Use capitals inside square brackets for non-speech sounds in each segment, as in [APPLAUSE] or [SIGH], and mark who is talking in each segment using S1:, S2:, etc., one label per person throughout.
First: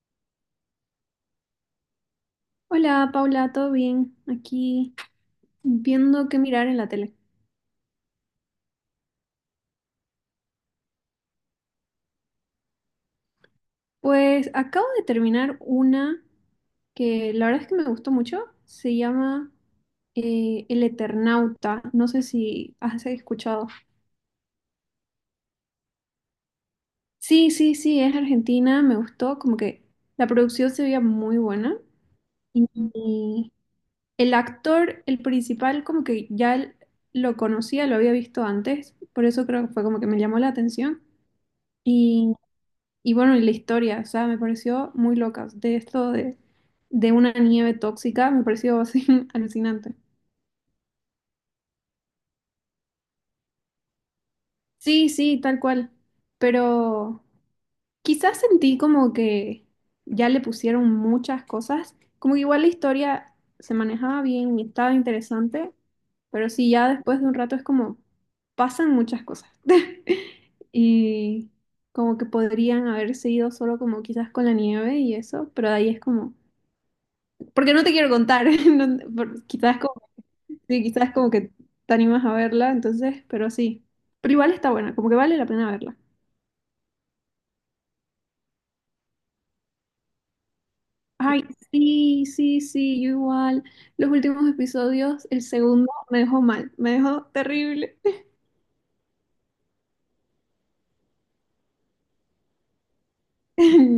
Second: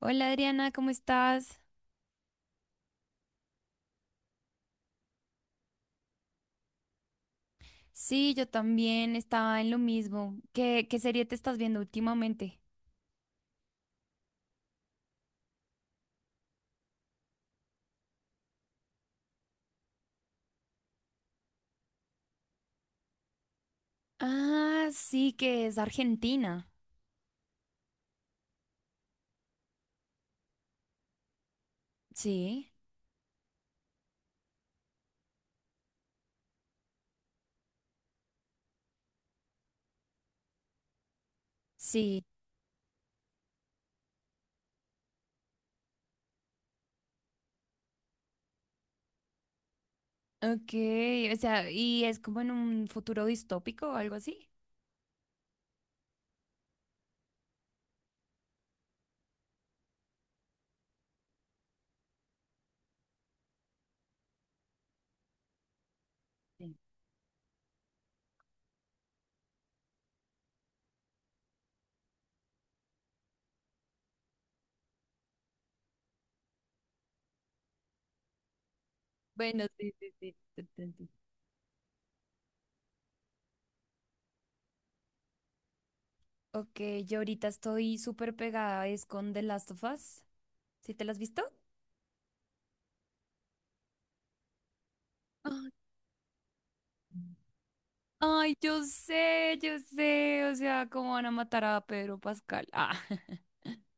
S1: Hola Adriana, ¿cómo estás?
S2: Hola Paula, ¿todo bien? Aquí viendo qué mirar en la tele.
S1: Sí, yo también estaba en lo mismo. ¿Qué serie te estás viendo últimamente?
S2: Pues acabo de terminar una que la verdad es que me gustó mucho. Se llama El Eternauta. No sé si has escuchado.
S1: Ah, sí, que es Argentina.
S2: Sí, sí, sí, es argentina. Me gustó. Como que la producción se veía muy buena.
S1: Sí,
S2: Y el actor, el principal, como que ya lo conocía, lo había visto antes. Por eso creo que fue como que me llamó la atención.
S1: sí.
S2: Y bueno, y la historia, o sea, me pareció muy loca. De esto de una nieve tóxica, me pareció así [LAUGHS] alucinante.
S1: Ok, o sea, ¿Y es como en un futuro distópico o algo así?
S2: Sí, sí, tal cual. Pero quizás sentí como que ya le pusieron muchas cosas. Como que igual la historia se manejaba bien y estaba interesante. Pero sí,
S1: Sí.
S2: ya después de un rato es como pasan muchas cosas. [LAUGHS] Y como que podrían haberse ido solo como quizás con la nieve y eso. Pero de ahí es como porque no te quiero contar. [LAUGHS]
S1: Bueno,
S2: Quizás
S1: sí,
S2: como,
S1: sí, sí, te
S2: sí,
S1: entendí.
S2: quizás como que te animas a verla, entonces, pero sí. Pero igual está buena, como que vale la pena verla.
S1: Ok, yo ahorita estoy súper pegada, es con The Last of Us. ¿Sí te la has visto?
S2: Ay, sí, sí, sí, yo igual. Los últimos episodios, el
S1: Ay.
S2: segundo me dejó mal, me dejó
S1: Mm.
S2: terrible. [LAUGHS]
S1: Ay, yo sé, o sea, cómo van a matar a Pedro Pascal. Ah.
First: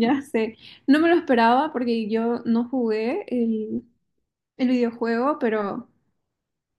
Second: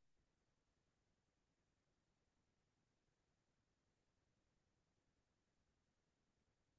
S2: Ya sé. No me lo esperaba porque yo no jugué el videojuego, pero,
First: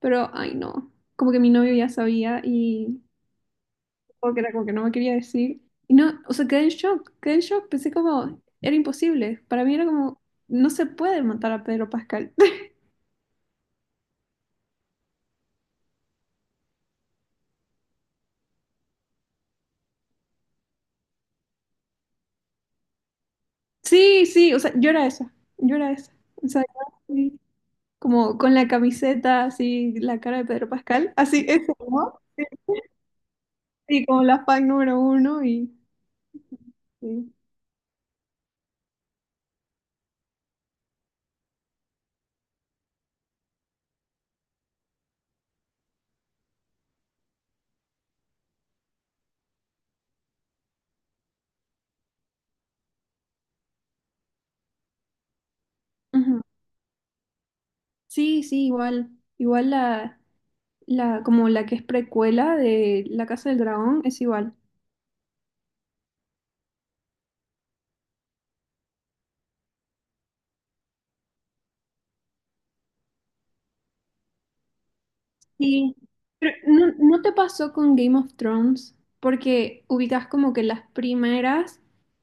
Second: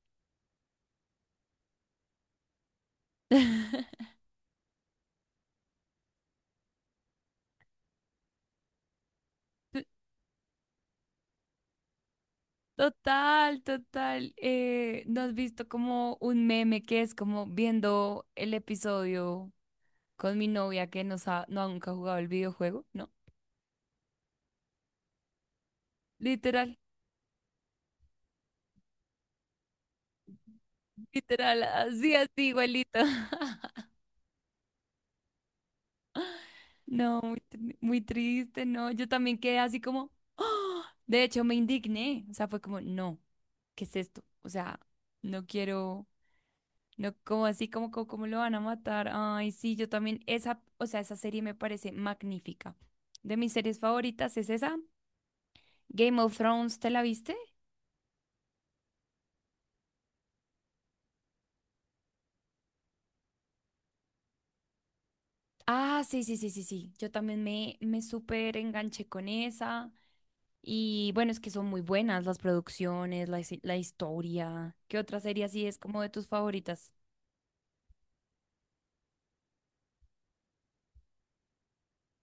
S2: ay no. Como que mi novio ya sabía y
S1: [LAUGHS]
S2: como que era como que no me quería decir. Y no, o sea, quedé en shock, quedé en shock. Pensé como, era imposible. Para mí era como, no se puede matar a Pedro Pascal. [LAUGHS]
S1: Total, total. ¿No has visto como un meme que es como viendo el episodio con mi novia que no ha nunca jugado el videojuego, ¿no?
S2: Sí, sí, o sea, yo era esa. O sea,
S1: Literal,
S2: yo así, como con la camiseta, así, la cara de Pedro Pascal, así, [LAUGHS]
S1: literal,
S2: eso,
S1: así,
S2: ¿no? Sí,
S1: así, igualito. [LAUGHS]
S2: sí, como la fan número uno y...
S1: No,
S2: Sí,
S1: muy, muy triste, no. Yo también quedé así como ¡ah! De hecho, me indigné. O sea, fue como, no, ¿qué es esto? O sea, no quiero. No, como así, como, como, como lo van a matar. Ay, sí, yo también, esa, o sea, esa serie me parece magnífica. De mis series favoritas es esa. Game of
S2: ujú.
S1: Thrones, ¿te la viste?
S2: Sí, sí, igual, igual como la que es precuela de La Casa del Dragón es igual.
S1: Ah, sí, sí, sí, sí, sí. Yo también me súper enganché con esa. Y bueno, es que son muy buenas las producciones, la, la historia. ¿Qué otra serie así es
S2: Sí,
S1: como de tus
S2: pero ¿no,
S1: favoritas?
S2: no te pasó con Game of Thrones? Porque ubicas como que las primeras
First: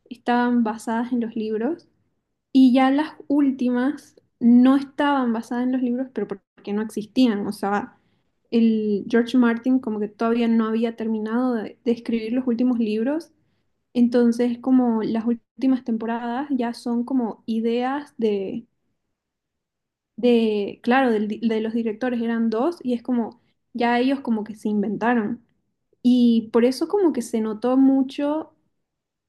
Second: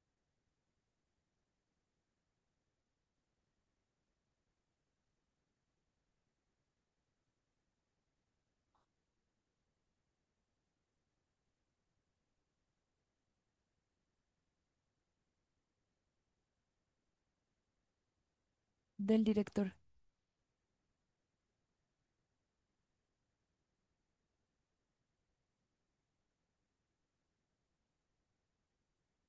S2: estaban basadas en los libros y ya las últimas no estaban basadas en los libros, pero porque no existían. O sea, el George Martin como que todavía no había terminado de escribir los últimos libros. Entonces, como las últimas temporadas ya son como ideas
S1: Del director.
S2: de, claro, de los directores eran dos y es como, ya ellos como que se inventaron. Y por eso como que se notó mucho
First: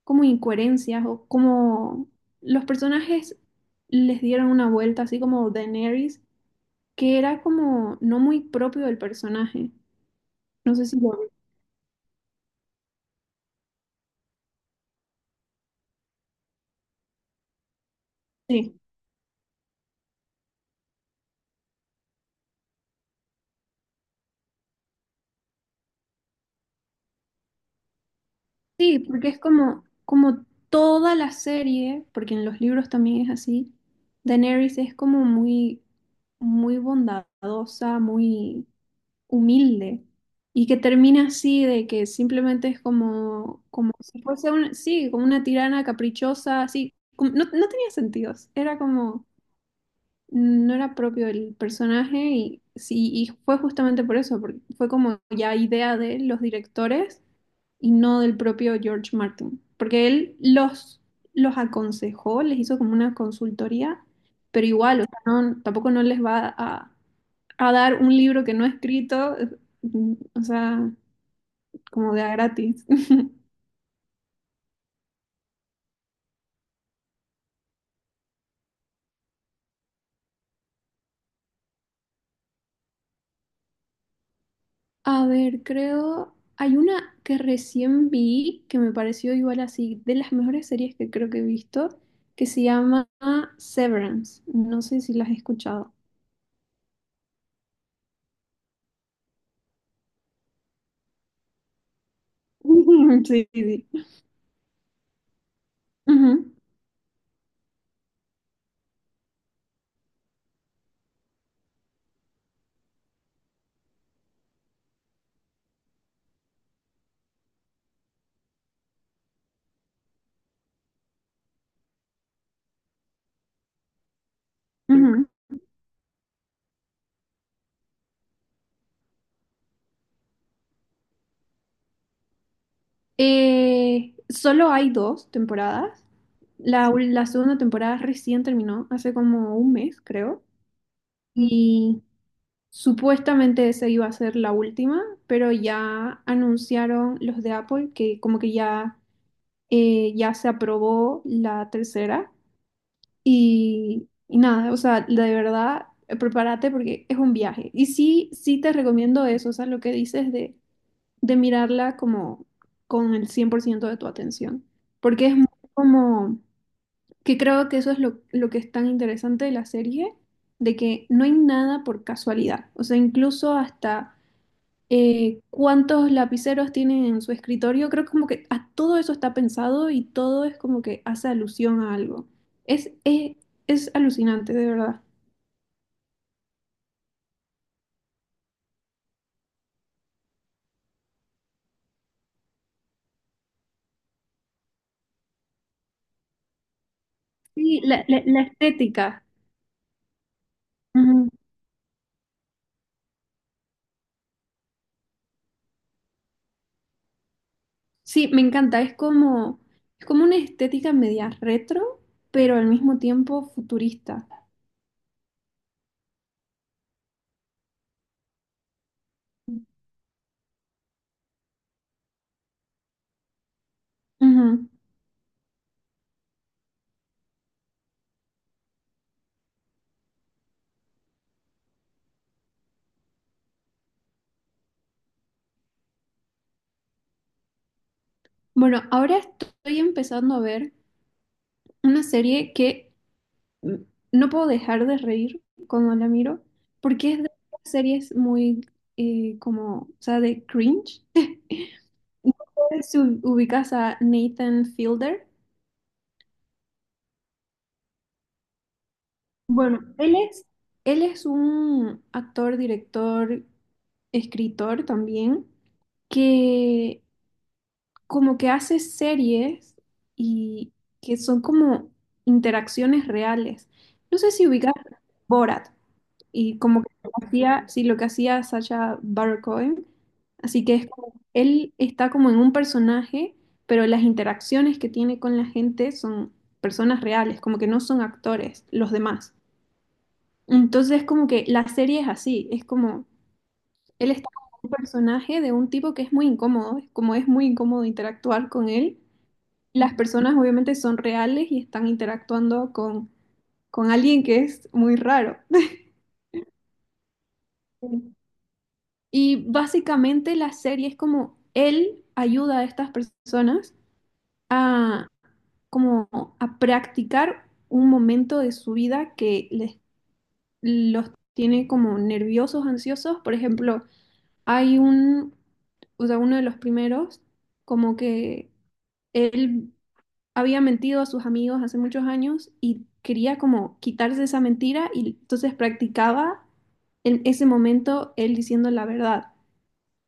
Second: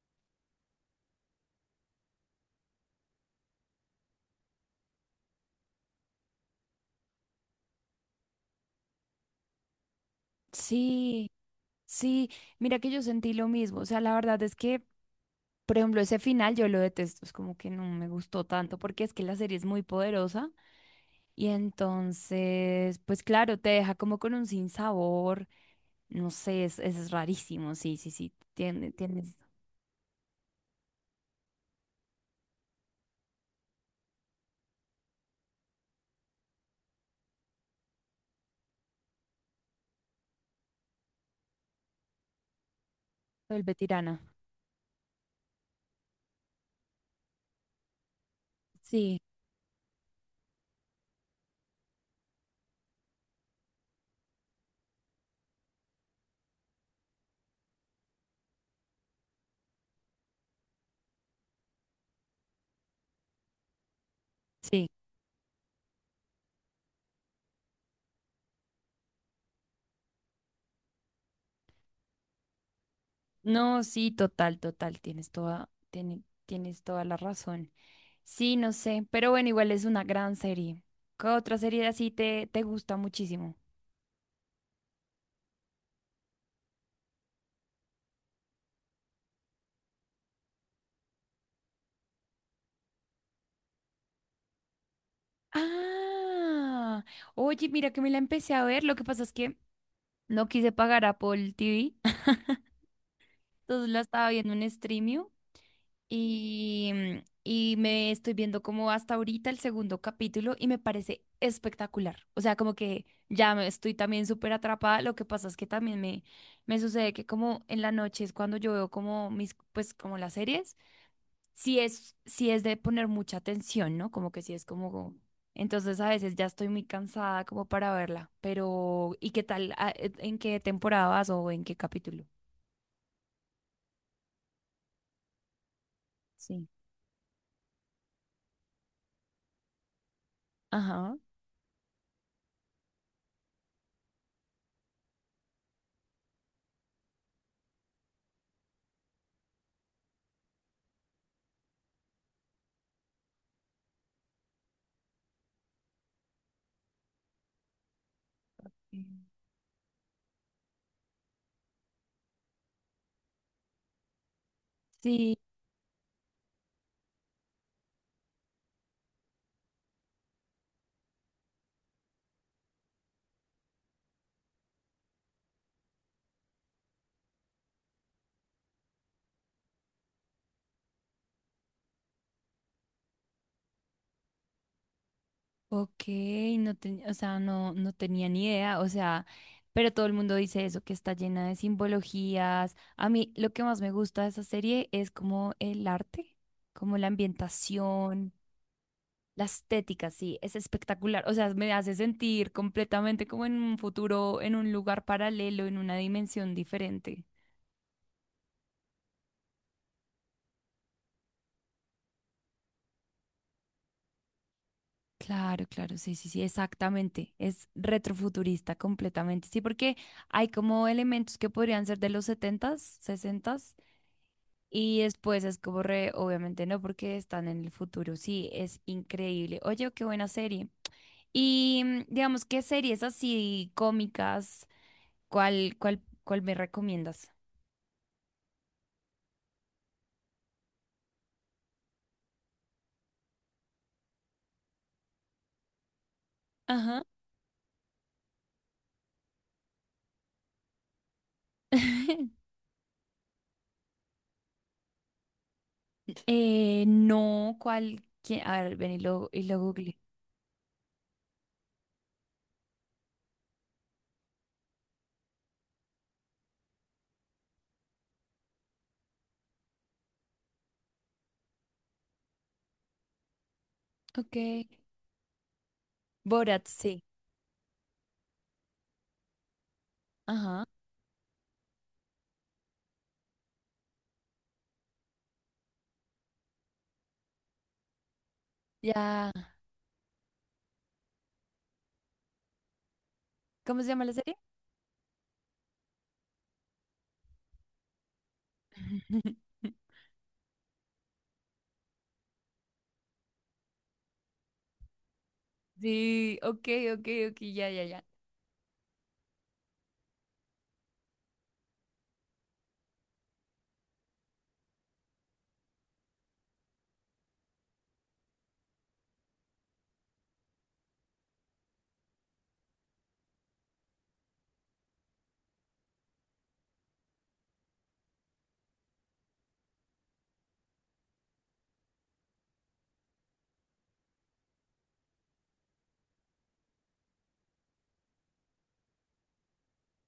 S2: como incoherencias o como los personajes les dieron una vuelta así como Daenerys, que era como no muy propio del personaje. No sé si lo
S1: Sí, sí. Mira que yo sentí lo mismo. O sea, la verdad es que, por ejemplo, ese final yo lo detesto, es como que no me gustó
S2: sí.
S1: tanto porque es que la serie es muy poderosa, y entonces, pues claro, te deja como con un sinsabor, no sé, es rarísimo, sí, sí, sí, tiene,
S2: Sí, porque
S1: tienes,
S2: es como, como toda la serie, porque en los libros también es así, Daenerys es como muy, muy bondadosa, muy humilde y que termina así de que simplemente es como,
S1: vuelve
S2: como
S1: tirana.
S2: si fuese un, sí, como una tirana caprichosa, así, como- no, no tenía sentidos, era
S1: Sí,
S2: como, no era propio el personaje y, sí, y fue justamente por eso, porque fue como ya idea de los directores y no del propio George Martin, porque él los aconsejó, les hizo como una consultoría, pero
S1: sí,
S2: igual, o sea, no- tampoco no les va a dar un libro que no he escrito, mm, o sea, como de a gratis. [LAUGHS]
S1: no, sí, total, total, tienes toda, tienes toda la razón. Sí, no sé, pero bueno, igual es una gran serie. ¿Qué otra serie así te gusta muchísimo?
S2: A ver, creo, hay una que recién vi que me pareció igual así, de las mejores series que creo que he visto, que se llama Severance. No sé si las has escuchado.
S1: Ah, oye, mira que me la empecé a ver. Lo que pasa es que no quise pagar Apple TV [LAUGHS]
S2: [LAUGHS] Sí, sí.
S1: entonces la estaba viendo en Streamio
S2: Ujú,
S1: y, y me estoy viendo como hasta ahorita el segundo capítulo y me parece espectacular. O sea, como que ya me estoy también súper atrapada. Lo que pasa es que también me sucede que como en la noche es cuando yo veo como mis, pues como las series, si es de poner mucha atención, ¿no? Como que si es como...
S2: ujú.
S1: Entonces a veces ya estoy muy cansada como para verla, pero ¿y qué tal? Ah, ¿en qué temporada vas o en qué capítulo?
S2: Solo hay dos temporadas.
S1: Sí.
S2: La, la segunda temporada recién terminó, hace como un mes, creo.
S1: Ajá.
S2: Y supuestamente esa iba a ser la última, pero ya anunciaron los de Apple que como que ya, ya se aprobó la tercera y nada, o sea, de verdad, prepárate porque es un viaje. Y sí, sí te recomiendo
S1: Mm.
S2: eso, o sea, lo que dices de mirarla como con el 100% de tu atención, porque es
S1: Sí,
S2: muy como que creo que eso es lo que es tan interesante de la serie, de que no hay nada por casualidad, o sea, incluso hasta cuántos lapiceros tienen en su escritorio. Creo que como que a todo eso está pensado y todo es como que hace alusión a algo. Es, es, es alucinante, de verdad.
S1: ok, o sea, no, no tenía ni idea, o sea, pero todo el mundo dice eso, que está llena de simbologías. A mí lo que más me gusta de esa serie es como el arte, como la
S2: Sí,
S1: ambientación,
S2: la estética.
S1: la estética, sí, es espectacular.
S2: Ujú.
S1: O sea, me hace sentir completamente como en un futuro, en un lugar paralelo, en una dimensión diferente.
S2: Sí, me encanta. Es como una estética media retro, pero al mismo tiempo futurista.
S1: Claro, claro, sí, sí, sí, exactamente. Es retrofuturista completamente. Sí, porque hay como elementos que podrían ser de los setentas, sesentas,
S2: Ujú.
S1: y después es como re, obviamente no, porque están en el futuro. Sí, es increíble. Oye, qué buena serie. Y digamos, ¿qué series así cómicas? ¿Cuál, cuál, cuál me recomiendas?
S2: Bueno, ahora estoy empezando a ver una serie que m- no puedo dejar de reír cuando la miro,
S1: Ajá.
S2: porque es de las series muy o sea, de cringe. [LAUGHS] No
S1: [LAUGHS]
S2: sé si u- Ubicas a Nathan Fielder.
S1: No, ¿cuál? ¿Quién? A ver, ven y lo
S2: Bueno,
S1: googleé.
S2: él es un actor, director, escritor también, que como que hace series y que son como interacciones reales. No sé
S1: Ok.
S2: si ubicas Borat. Y
S1: Borat,
S2: como que
S1: sí.
S2: lo que hacía, sí, lo que hacía Sacha Baron Cohen. Así
S1: Ajá.
S2: que es como, él está como en un personaje, pero las interacciones que tiene con la gente son personas reales, como que no son actores, los
S1: Ya.
S2: demás. Entonces, como que la serie es así, es como,
S1: ¿Cómo se llama
S2: él
S1: la
S2: está
S1: serie?
S2: como un personaje de un tipo que es muy incómodo, es como es muy incómodo interactuar con él.
S1: [LAUGHS]
S2: Las personas obviamente son reales y están interactuando con alguien que es muy raro.
S1: Sí, ok, ok, ok, ya, ya, ya.
S2: [LAUGHS] Y básicamente la serie es como él ayuda a estas personas a como a practicar un momento de su vida que les, los tiene como nerviosos, ansiosos. Por ejemplo, hay un, o sea, uno de los primeros, como que él había mentido a sus amigos hace muchos años y quería como quitarse esa mentira y entonces practicaba en ese momento él diciendo la verdad.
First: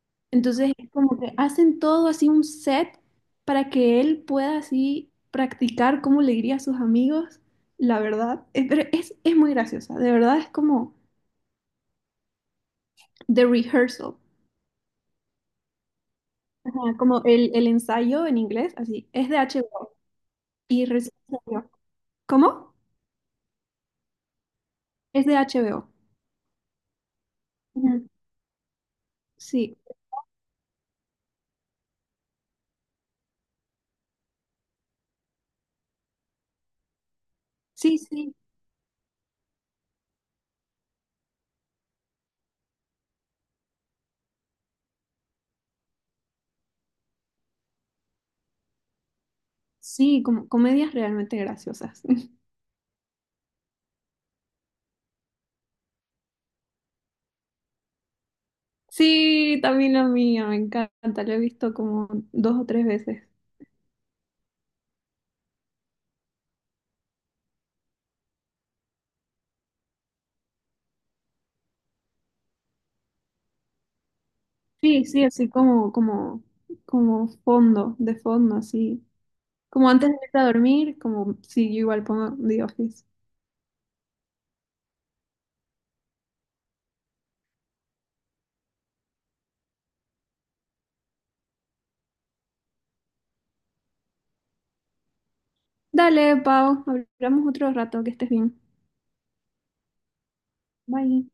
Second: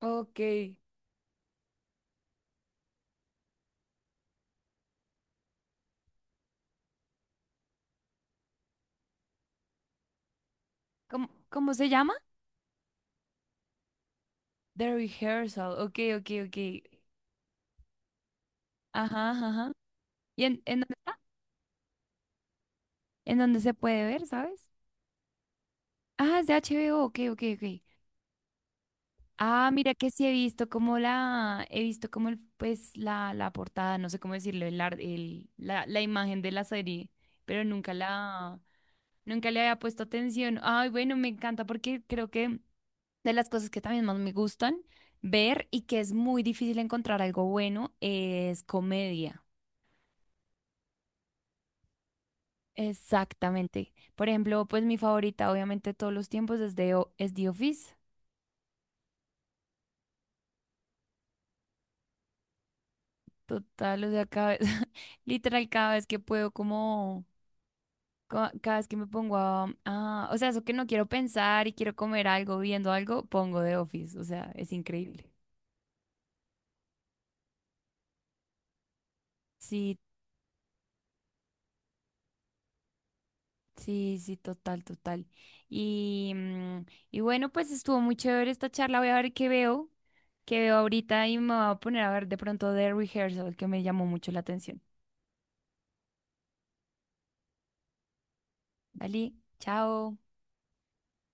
S1: Ok.
S2: Entonces es como que hacen todo así un set para que él pueda así practicar cómo le diría a sus amigos la verdad. Pero es muy graciosa, de verdad es como
S1: ¿Cómo, cómo se llama?
S2: The Rehearsal,
S1: The Rehearsal. Ok, ok, ok.
S2: ajá, como el ensayo en inglés, así, es
S1: Ajá,
S2: de
S1: ajá, ajá.
S2: HBO
S1: ¿Y en
S2: y
S1: dónde
S2: recién
S1: está?
S2: salió. ¿Cómo?
S1: ¿En dónde se puede ver, sabes?
S2: Es de HBO.
S1: Ah, es de HBO. Ok, ok, ok.
S2: Ujú.
S1: Ah,
S2: Sí,
S1: mira que sí he visto como la, he visto como el, pues la portada, no sé cómo decirlo, el, el, la imagen de la serie, pero nunca
S2: sí, sí,
S1: la, nunca le había puesto atención. Ay, bueno, me encanta porque creo que de las cosas que también más me gustan ver y que es muy difícil encontrar algo bueno es comedia.
S2: sí, como comedias realmente graciosas. [LAUGHS]
S1: Exactamente. Por ejemplo, pues mi favorita, obviamente, de todos los tiempos es, de, es The Office.
S2: Sí, también la mía, me encanta, la he visto como dos o tres veces.
S1: Total, o sea, cada vez, [LAUGHS] literal, cada vez que puedo, como, cada vez que me pongo a, o sea, eso que no quiero pensar y quiero comer algo, viendo algo, pongo The Office. O sea, es
S2: Sí, sí,
S1: increíble.
S2: así como fondo, de fondo, así. Como
S1: Sí,
S2: antes de irte a dormir, como si yo igual pongo The Office.
S1: sí, sí, total, total. Y, y bueno, pues estuvo muy chévere esta charla. Voy a ver qué veo ahorita y me voy a poner a ver de pronto The Rehearsal, que me llamó mucho la atención.
S2: Dale, Pau, hablamos otro rato, que estés bien.
S1: Dale, chao.
S2: Bye.